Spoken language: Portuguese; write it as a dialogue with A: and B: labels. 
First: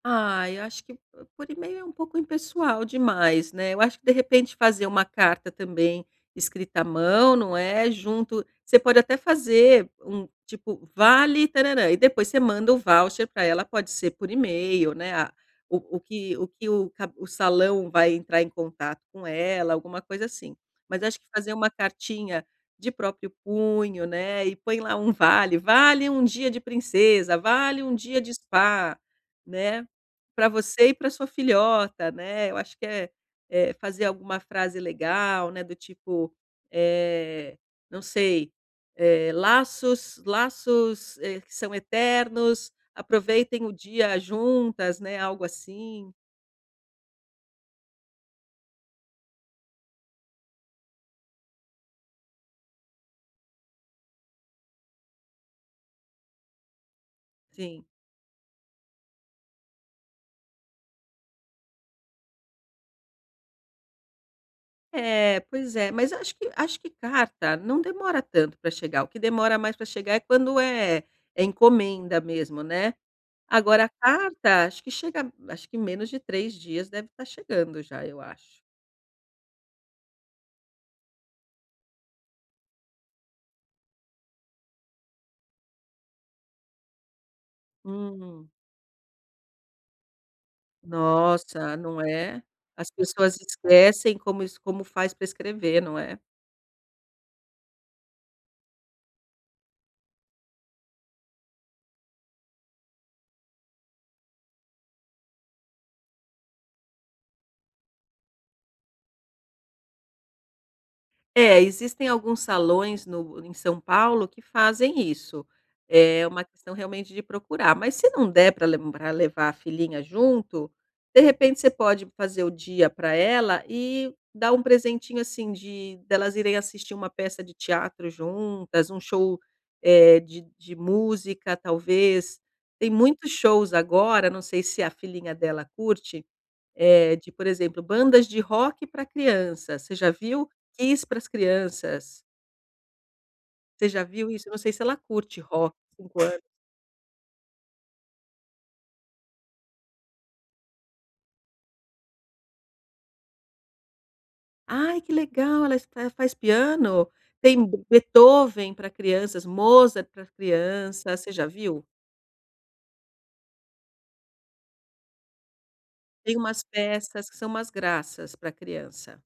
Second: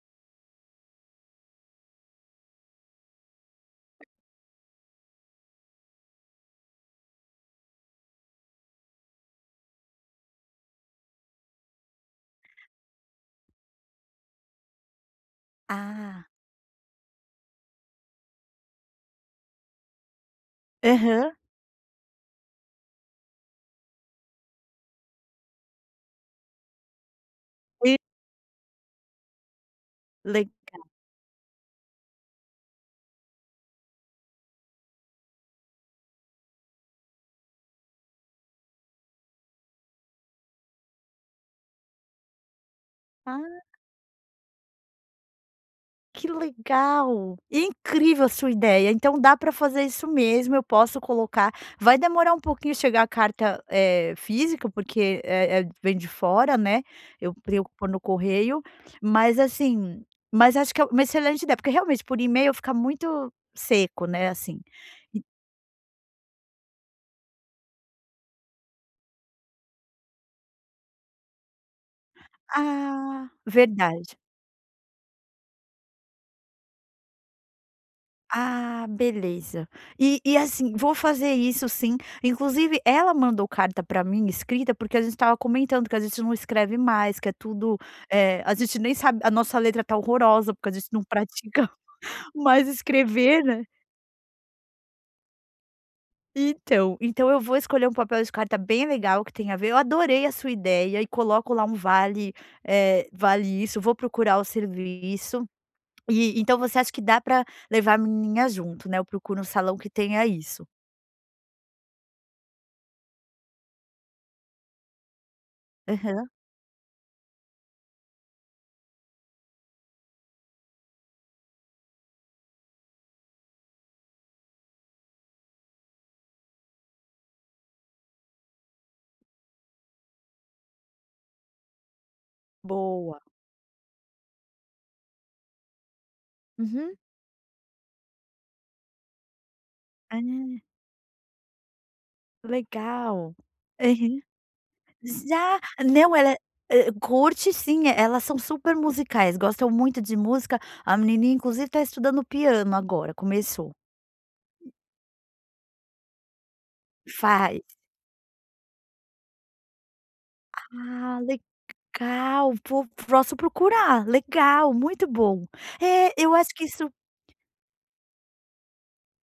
A: Ai, eu acho que p por email é um pouco impessoal demais, né. Eu acho que, de repente, fazer uma carta também escrita à mão, não é, junto você pode até fazer um, tipo: "Vale tarãrã". E depois você manda o voucher pra ela, pode ser, por email, né, a o o
B: Ah.
A: que o que o cab o salão vai entrar em contato com ela, alguma coisa assim. Mas acho que
B: Aham.
A: fazer uma cartinha de próprio punho, né, e põe lá um vale: "Vale um dia de princesa"; "Vale um
B: E
A: dia de spa", né; "Pra
B: Legal.
A: você e pra sua filhota", né. Eu acho que é é fazer alguma frase legal, né, do tipo, eh, não sei, eh: "Laços laços, eh, que são eternos,
B: Ah.
A: aproveitem o dia juntas", né, algo assim.
B: Que legal! Incrível a sua ideia. Então, dá para fazer isso mesmo, eu posso colocar Vai demorar um pouquinho chegar a carta, eh, física, porque é é vem de fora, né, eu
A: Sim.
B: preocupo no correio, mas assim Mas acho que é uma excelente ideia, porque realmente por e-mail, fica muito seco, né, assim. E
A: É, pois é. Mas acho que acho que carta não demora tanto pra chegar, o que demora mais pra chegar é quando é é encomenda mesmo, né.
B: Ah,
A: Agora, a
B: verdade.
A: carta, acho que chega acho que, menos de 3 dias, deve estar chegando já, eu acho.
B: Ah, beleza. E e, assim, vou fazer isso sim, inclusive ela mandou carta pra mim escrita, porque a gente estava comentando que a gente não escreve mais, que é tudo eh,
A: Hum.
B: a gente nem sabe a nossa letra está horrorosa, porque a gente não pratica
A: Nossa, não é?
B: mais
A: As pessoas
B: escrever, né?
A: esquecem como isso como faz pra escrever, não é?
B: Então então, eu vou escolher um papel de carta bem legal que tem a ver. Eu adorei a sua ideia e coloco lá um vale, eh, vale isso. Eu vou procurar o serviço e, então, você acha que dá pra levar a menininha junto, né, eu procuro um salão que tenha isso?
A: É, existem alguns salões no em São Paulo que fazem isso. É
B: Aham.
A: uma questão realmente de procurar, mas se não der pra lembrar levar a filhinha junto, de repente você pode fazer o dia pra ela e dar um presentinho, assim, de delas irem assistir uma peça de teatro juntas, um show, eh, de de música, talvez. Tem
B: Boa.
A: muitos shows agora, não sei se a filhinha dela curte,
B: Uhum.
A: eh, de por exemplo: "Bandas de rock pra crianças". Você já viu?
B: Ah.
A: "Kiss para as crianças".
B: Legal,
A: Você já
B: aham.
A: viu isso? Eu não sei se ela
B: S
A: curte
B: Já.
A: rock,
B: Não,
A: 5
B: ela é
A: anos.
B: eh, curte sim. Elas são super musicais, gostam muito de música, a menininha, inclusive, está estudando piano agora. Começou.
A: Ai, que legal. Ela está ela faz piano?
B: Faz.
A: Tem Be Beethoven pra crianças, Mozart pra criança,
B: Ah,
A: você já viu?
B: legal. Pô, posso procurar. Legal. Muito bom. É, eu
A: Tem
B: acho
A: umas
B: que isso
A: peças que são umas graças pra criança.